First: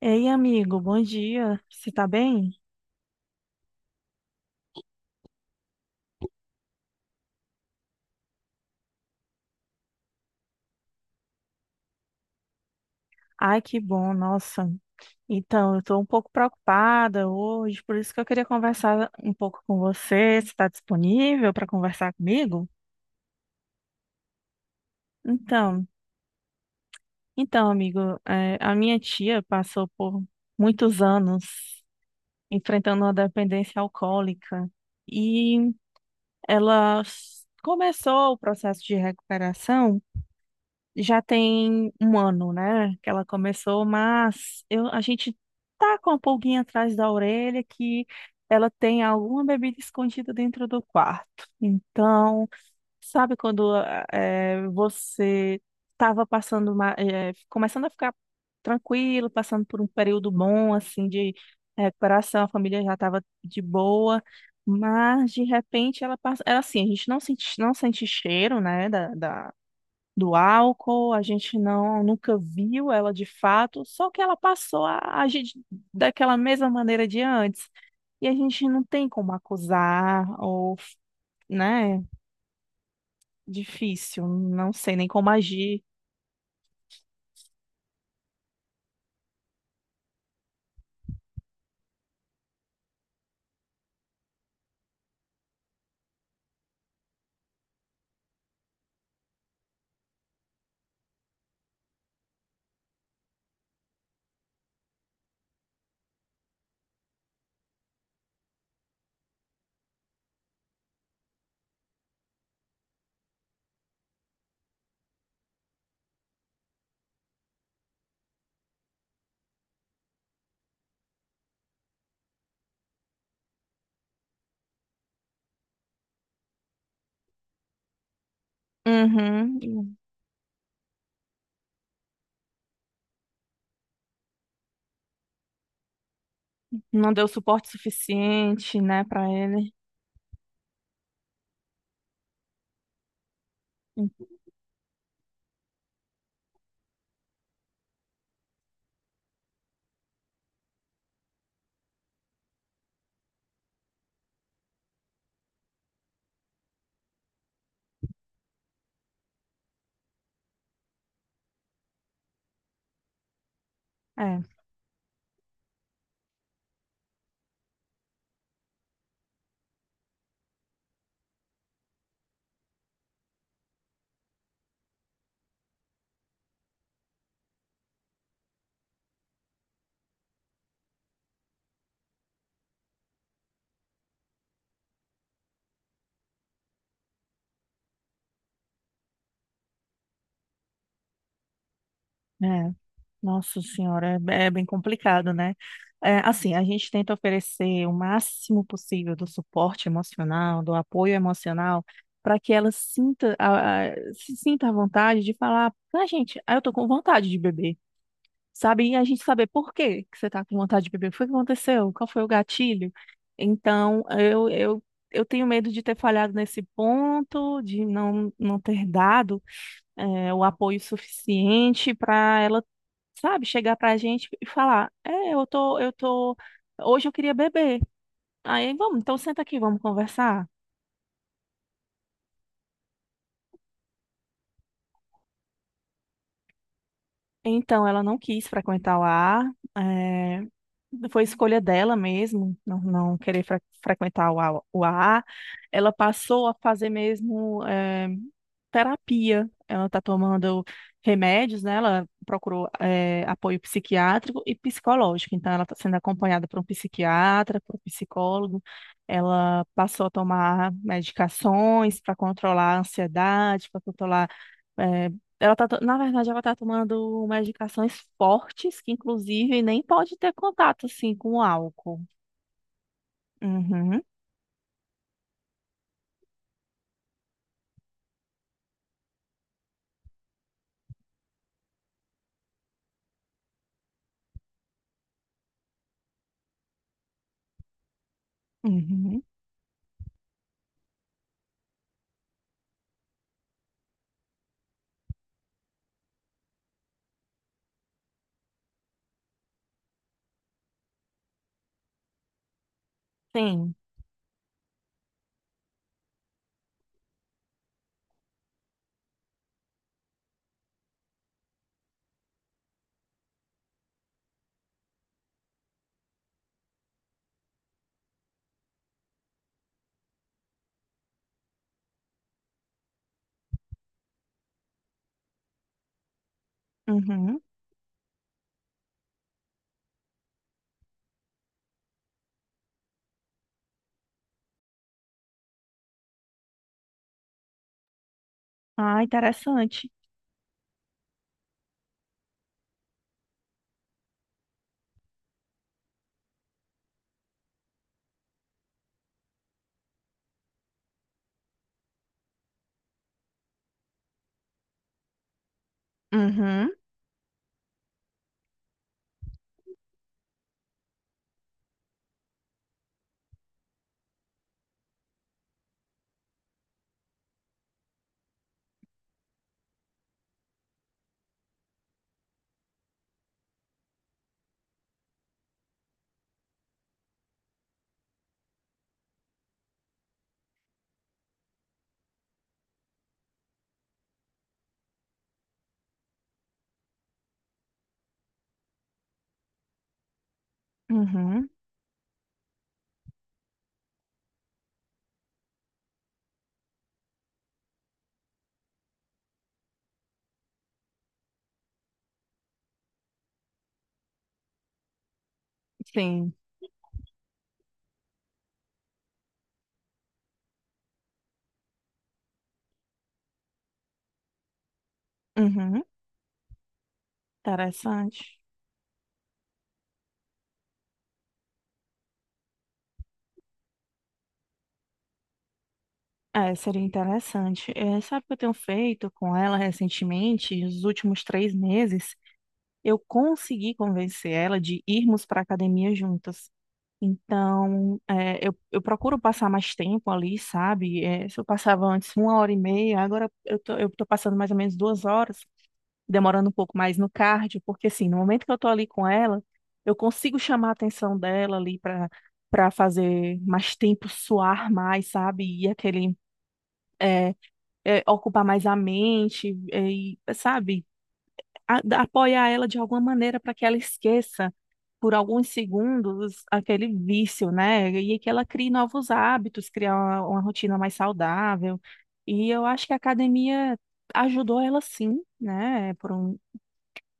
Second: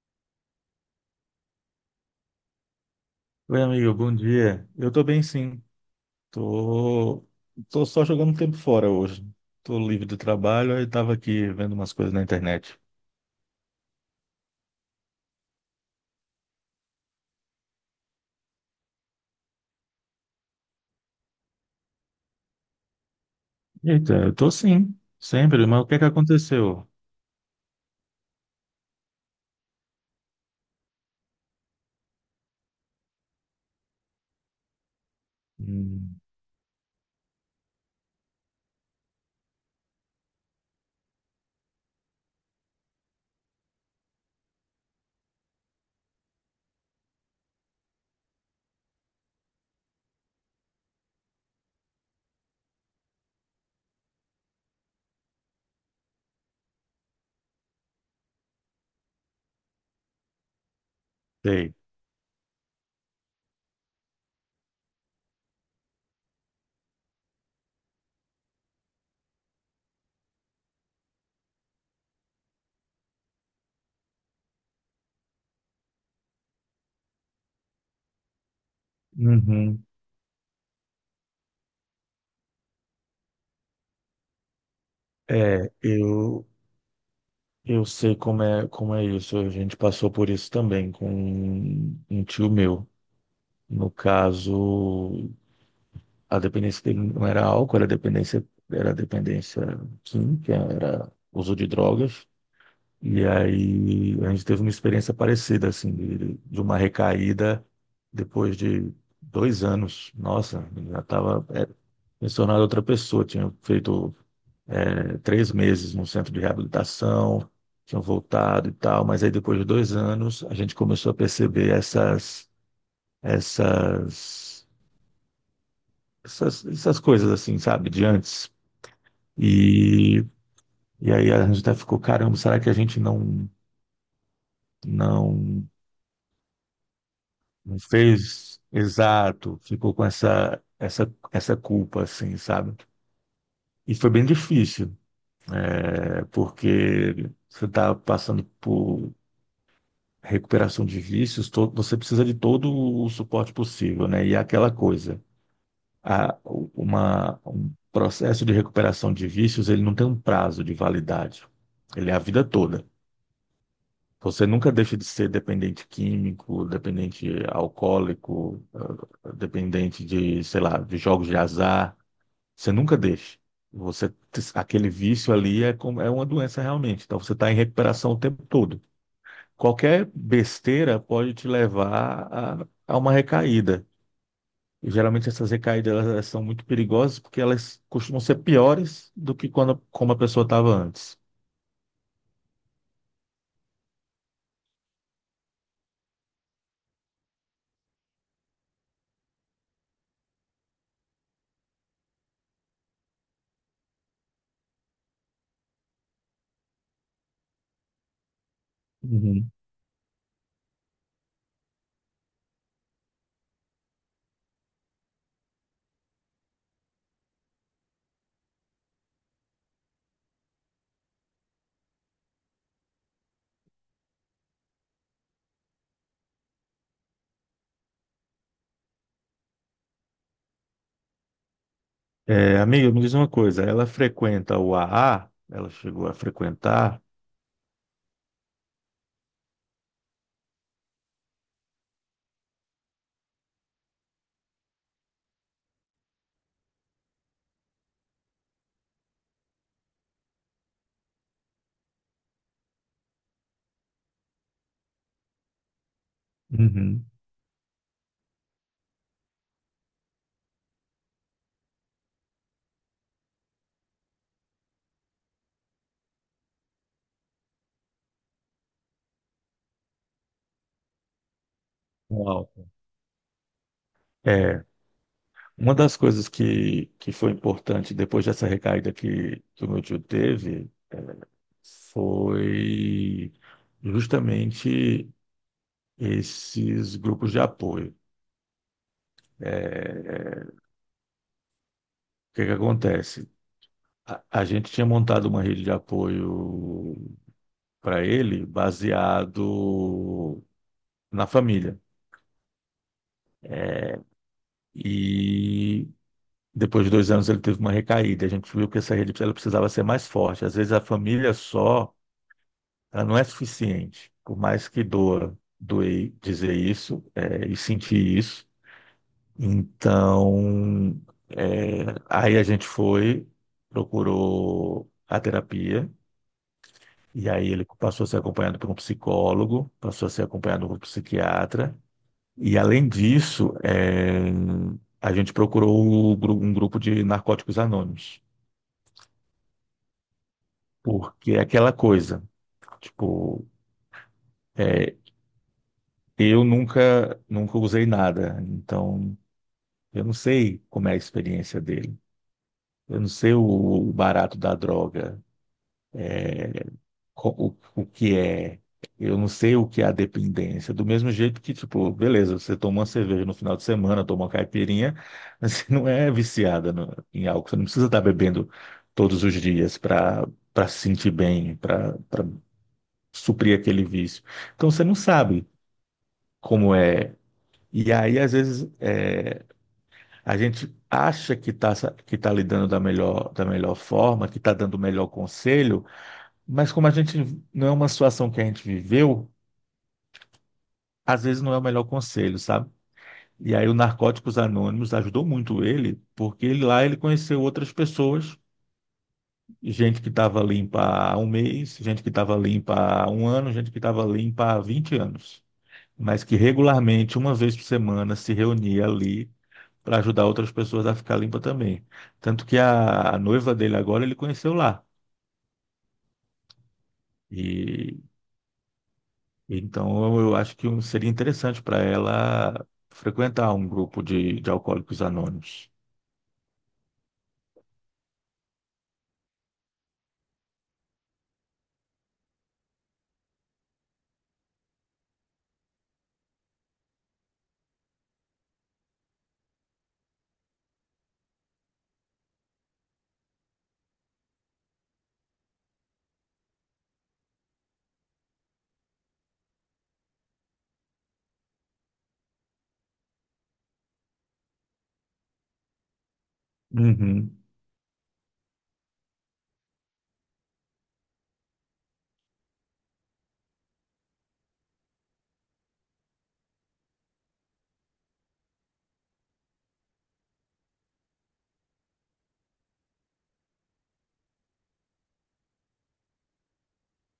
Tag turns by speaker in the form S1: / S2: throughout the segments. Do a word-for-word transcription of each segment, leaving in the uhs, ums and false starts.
S1: Ei, amigo, bom dia. Você tá bem?
S2: Oi, amigo, bom dia. Eu tô bem, sim. Tô, tô só jogando tempo fora hoje. Tô livre do trabalho, aí tava aqui vendo umas coisas na internet.
S1: Ai, que bom, nossa. Então, eu tô um pouco preocupada hoje, por isso que eu queria conversar um pouco com você. Você está disponível para conversar comigo?
S2: Eita, eu tô sim, sempre, mas
S1: Então,
S2: o que é que aconteceu?
S1: então, amigo, eh, a minha tia passou por muitos anos enfrentando uma dependência alcoólica e
S2: Hum,
S1: ela s- começou o processo de recuperação. Já tem um ano, né, que ela começou, mas eu, a gente tá com a pulguinha atrás da orelha que ela tem alguma bebida escondida dentro do quarto. Então, sabe quando ah, eh, você estava passando uma, eh, começando a ficar tranquilo, passando por um período bom assim de
S2: sei.
S1: recuperação, a família já estava de boa. Mas de repente ela passa, ela assim, a gente não sente, não sente cheiro, né, da, da- do álcool, a gente não nunca viu ela de fato, só que ela passou a agir de- daquela mesma maneira de antes. E a gente não tem como
S2: Uhum.
S1: acusar, ou, né? Difícil, não sei nem como
S2: É,
S1: agir.
S2: eu, eu sei como é, como é isso. A gente passou por isso também com um um tio meu. No caso, a dependência dele não era álcool, era dependência, era dependência química, era uso de drogas. E aí a gente teve uma experiência parecida, assim, de, de uma recaída depois de dois anos. Nossa, já estava me tornado outra pessoa. Tinha feito é, três meses no centro de reabilitação, tinha voltado e tal, mas aí depois de dois anos a gente começou a perceber essas, essas, essas, essas coisas, assim, sabe, de antes.
S1: Uhum.
S2: E, e aí a gente até ficou, caramba, será que a gente não. Não.
S1: Não deu suporte
S2: Não fez
S1: suficiente, né, para
S2: exato,
S1: ele.
S2: ficou com essa, essa, essa culpa, assim, sabe? E foi bem difícil, é, porque você está passando por recuperação de vícios, to- você precisa de todo o suporte possível, né? E é aquela coisa, a, uma, um processo de recuperação de vícios, ele não tem um prazo de validade, ele é a vida toda.
S1: É,
S2: Você nunca deixa de ser dependente químico, dependente alcoólico, eh, dependente de, sei lá, de jogos de azar. Você nunca deixa. Você, aquele vício ali é, como- é uma doença realmente. Então você está em recuperação o tempo todo. Qualquer besteira pode te levar a, a uma recaída. E geralmente essas recaídas elas, elas são muito perigosas porque elas costumam ser piores do que quando como a pessoa estava antes.
S1: é. Nossa senhora, é é bem complicado, né? É, assim, a gente tenta oferecer o máximo possível do suporte emocional, do apoio emocional, para que ela sinta a, a- se sinta à vontade de falar: "Ah, gente, ah, eu tô com vontade de beber", sabe? E a gente saber
S2: Uhum.
S1: por que que você tá com vontade de beber, o que foi que aconteceu, qual foi o gatilho? Então, eu, eu, eu tenho medo de ter falhado nesse ponto, de não, não ter dado é, o apoio suficiente para ela, sabe, chegar pra gente e falar: "É, eu tô, eu tô, hoje eu queria beber". Aí, vamos, então senta aqui, vamos conversar.
S2: É, amiga, me diz uma coisa. Ela frequenta o A A? Ela chegou a frequentar?
S1: Então, ela não quis frequentar o ar, foi escolha dela mesmo, não, não querer fre- frequentar o A- o a A. Ela passou a fazer mesmo eh, terapia. Ela está tomando remédios, né? Ela procurou eh, apoio psiquiátrico e psicológico. Então, ela está sendo acompanhada por um
S2: Uhum.
S1: psiquiatra, por um psicólogo. Ela passou a tomar medicações para controlar a ansiedade, para controlar, eh, ela tá, to- na verdade, ela tá tomando umas medicações fortes, que inclusive nem pode ter contato, assim, com o álcool.
S2: Uau.
S1: Uhum,
S2: É, uma das coisas que, que foi importante depois dessa recaída que, que o meu tio teve foi justamente esses grupos de apoio.
S1: uhum.
S2: É, é, o que que acontece? A, a gente tinha montado uma rede de apoio para ele baseado na família.
S1: Sim.
S2: E depois de dois anos ele teve uma recaída. A gente viu que essa rede ela precisava ser mais forte. Às vezes a família só ela não é suficiente. Por mais que doa, doer dizer isso é, e sentir isso. Então, é, aí a gente foi, procurou a terapia, e
S1: Uhum.
S2: aí ele passou a ser acompanhado por um psicólogo, passou a ser acompanhado por um psiquiatra. E além disso, é, a gente procurou o gru- um grupo de narcóticos anônimos,
S1: Ah, interessante.
S2: porque é aquela coisa, tipo, é, eu nunca, nunca usei nada, então eu não sei como é a experiência dele. Eu não sei o, o barato da droga,
S1: Uhum,
S2: co- o, o que é. Eu não sei o que é a dependência. Do mesmo jeito que, tipo, beleza, você toma uma cerveja no final de semana, toma uma caipirinha, mas você não é viciada no- em álcool. Você não precisa estar bebendo todos os dias para para se sentir bem, para para suprir aquele vício. Então você não sabe como é. E aí, às vezes. A gente acha que está que tá lidando da melhor, da melhor forma, que está dando o melhor conselho, mas como a gente não é uma situação que a gente viveu, às vezes
S1: uhum.
S2: não é o melhor conselho, sabe? E aí o Narcóticos Anônimos ajudou muito ele, porque ele, lá ele conheceu outras pessoas, gente que estava limpa há um mês, gente que estava limpa há um ano, gente que estava limpa há vinte anos. Mas
S1: Sim,
S2: que regularmente, uma vez por semana, se reunia ali para ajudar outras pessoas a ficar limpa também. Tanto que a, a noiva dele agora ele conheceu lá.
S1: uhum.
S2: E
S1: Interessante.
S2: então eu acho que um- seria interessante para ela frequentar um grupo de, de alcoólicos anônimos.
S1: É, seria interessante. É, sabe o que eu tenho feito com ela recentemente, nos últimos três meses? Eu consegui convencer ela de irmos para academia juntas. Então, é, eu, eu procuro passar mais tempo ali, sabe? É, se eu passava antes uma hora e meia, agora eu tô, eu tô passando mais ou menos duas horas, demorando um pouco mais no cardio, porque assim, no momento que eu tô ali com ela, eu consigo chamar a atenção dela ali para para fazer mais tempo, suar mais, sabe? E aquele,
S2: Uhum,
S1: é, ocupar mais a mente, é, e, sabe? A- da- apoiar ela de alguma maneira para que ela esqueça por alguns segundos aquele vício, né? E que ela crie novos hábitos, criar uma, uma rotina mais saudável. E eu acho que a academia ajudou ela sim, né? Por um,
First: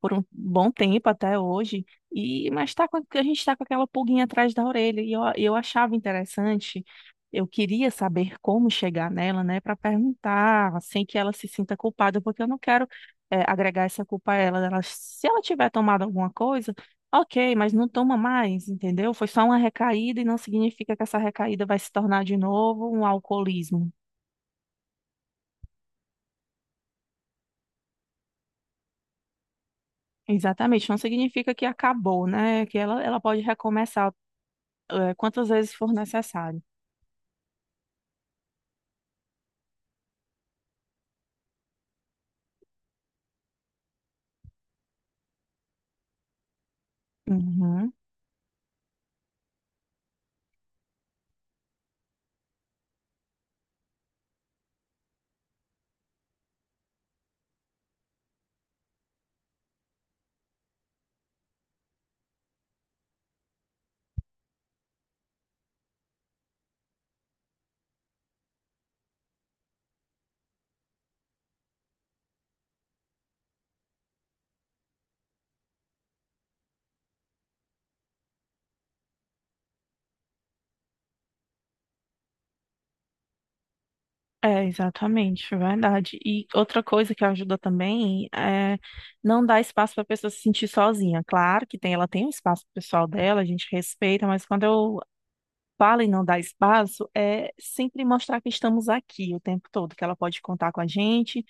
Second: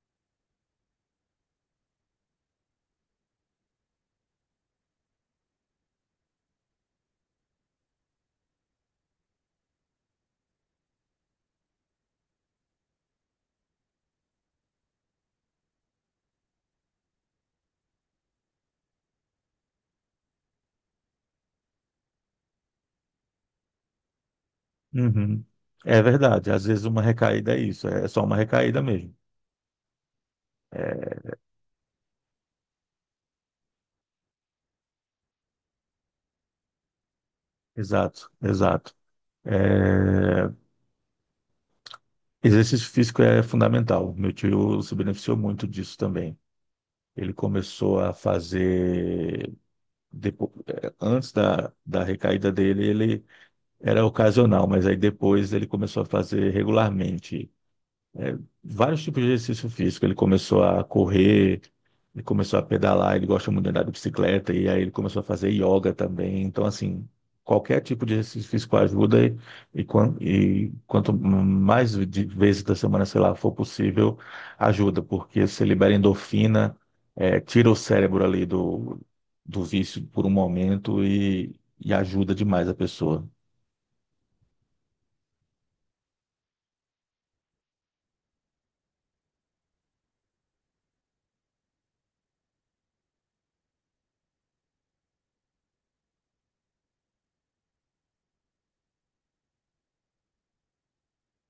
S1: Por um bom tempo até hoje, e mas tá com, a gente está com aquela pulguinha atrás da orelha, e eu, eu achava interessante, eu queria saber como chegar nela, né, para perguntar, sem que ela se sinta culpada, porque eu não quero eh, agregar essa culpa a ela. Ela- se ela tiver tomado alguma coisa, ok, mas não toma mais, entendeu? Foi só uma recaída e não significa que essa recaída vai se tornar de novo um alcoolismo.
S2: uhum. É verdade, às vezes uma recaída é isso, é só uma recaída mesmo.
S1: Exatamente, não
S2: É,
S1: significa que acabou, né? Que ela, ela pode recomeçar eh, quantas vezes for necessário.
S2: exato, exato. É, exercício físico é fundamental. Meu tio se beneficiou muito disso também. Ele
S1: Uhum.
S2: começou a fazer. depo- eh, Antes da, da, recaída dele, ele era ocasional, mas aí depois ele começou a fazer regularmente. eh, Vários tipos de exercício físico. Ele começou a correr, ele começou a pedalar, ele gosta muito de andar de bicicleta, e aí ele começou a fazer yoga também. Então, assim, qualquer tipo de exercício físico ajuda, e, e, quan- e quanto mais de vezes da semana, sei lá, for possível, ajuda, porque você libera endorfina, eh, tira o cérebro ali do, do vício por um momento e, e ajuda demais a pessoa.
S1: É, exatamente, verdade. E outra coisa que ajuda também é não dar espaço para a pessoa se sentir sozinha. Claro que tem, ela tem um espaço pessoal dela, a gente respeita, mas quando eu falo em não dar espaço, é sempre mostrar que estamos aqui o tempo todo, que ela pode contar com a gente,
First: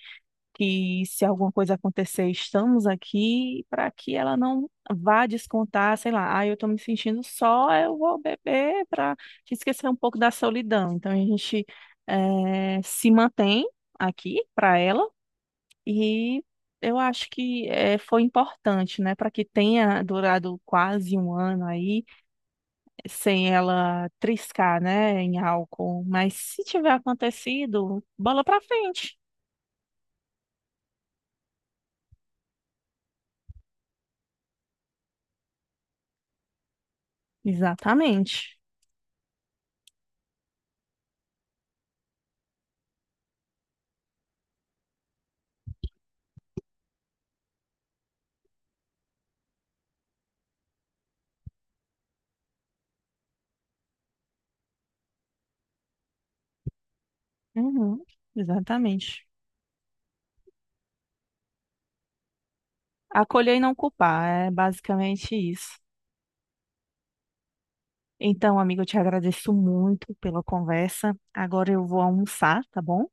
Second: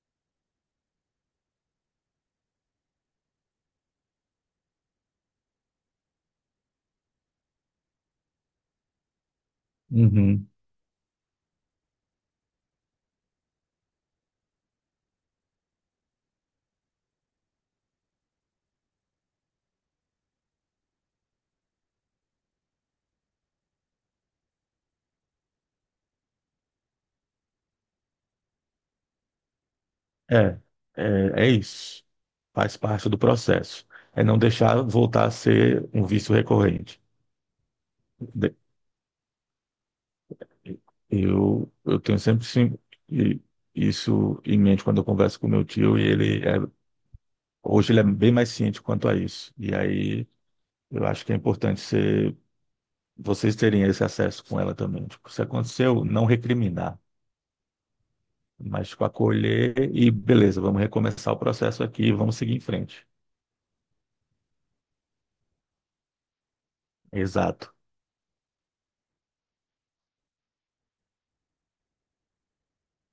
S1: que se alguma coisa acontecer, estamos aqui para que ela não vá descontar, sei lá, ah, eu estou me sentindo só, eu vou beber para esquecer um pouco da
S2: Uhum.
S1: solidão. Então a gente eh, se mantém aqui para ela, e eu acho que eh, foi importante, né, para que tenha durado quase um ano aí sem ela triscar, né, em álcool. Mas se tiver acontecido, bola para frente.
S2: É, é, é isso. Faz parte do processo. É não deixar voltar a ser um vício recorrente.
S1: Exatamente.
S2: Eu, eu tenho sempre sim, e- isso em mente quando eu converso com meu tio, e ele é, hoje ele é bem mais ciente quanto a isso. E aí eu acho que é importante ser, vocês terem esse acesso com ela também. Tipo, se aconteceu, não recriminar,
S1: Uhum,
S2: mas tipo,
S1: exatamente.
S2: acolher e beleza, vamos recomeçar o processo aqui, e vamos seguir em frente.
S1: Acolher e não culpar, é basicamente isso.
S2: Exato,
S1: Então, amigo, eu te agradeço muito pela conversa. Agora eu vou almoçar, tá bom?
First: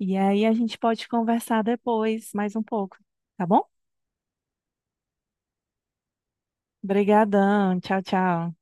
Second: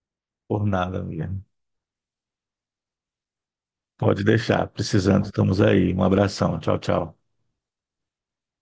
S1: E aí a
S2: por
S1: gente
S2: nada,
S1: pode
S2: amiga.
S1: conversar depois mais um pouco, tá bom?
S2: Pode deixar, precisando, estamos aí. Um abração, tchau, tchau.
S1: Obrigadão, tchau, tchau.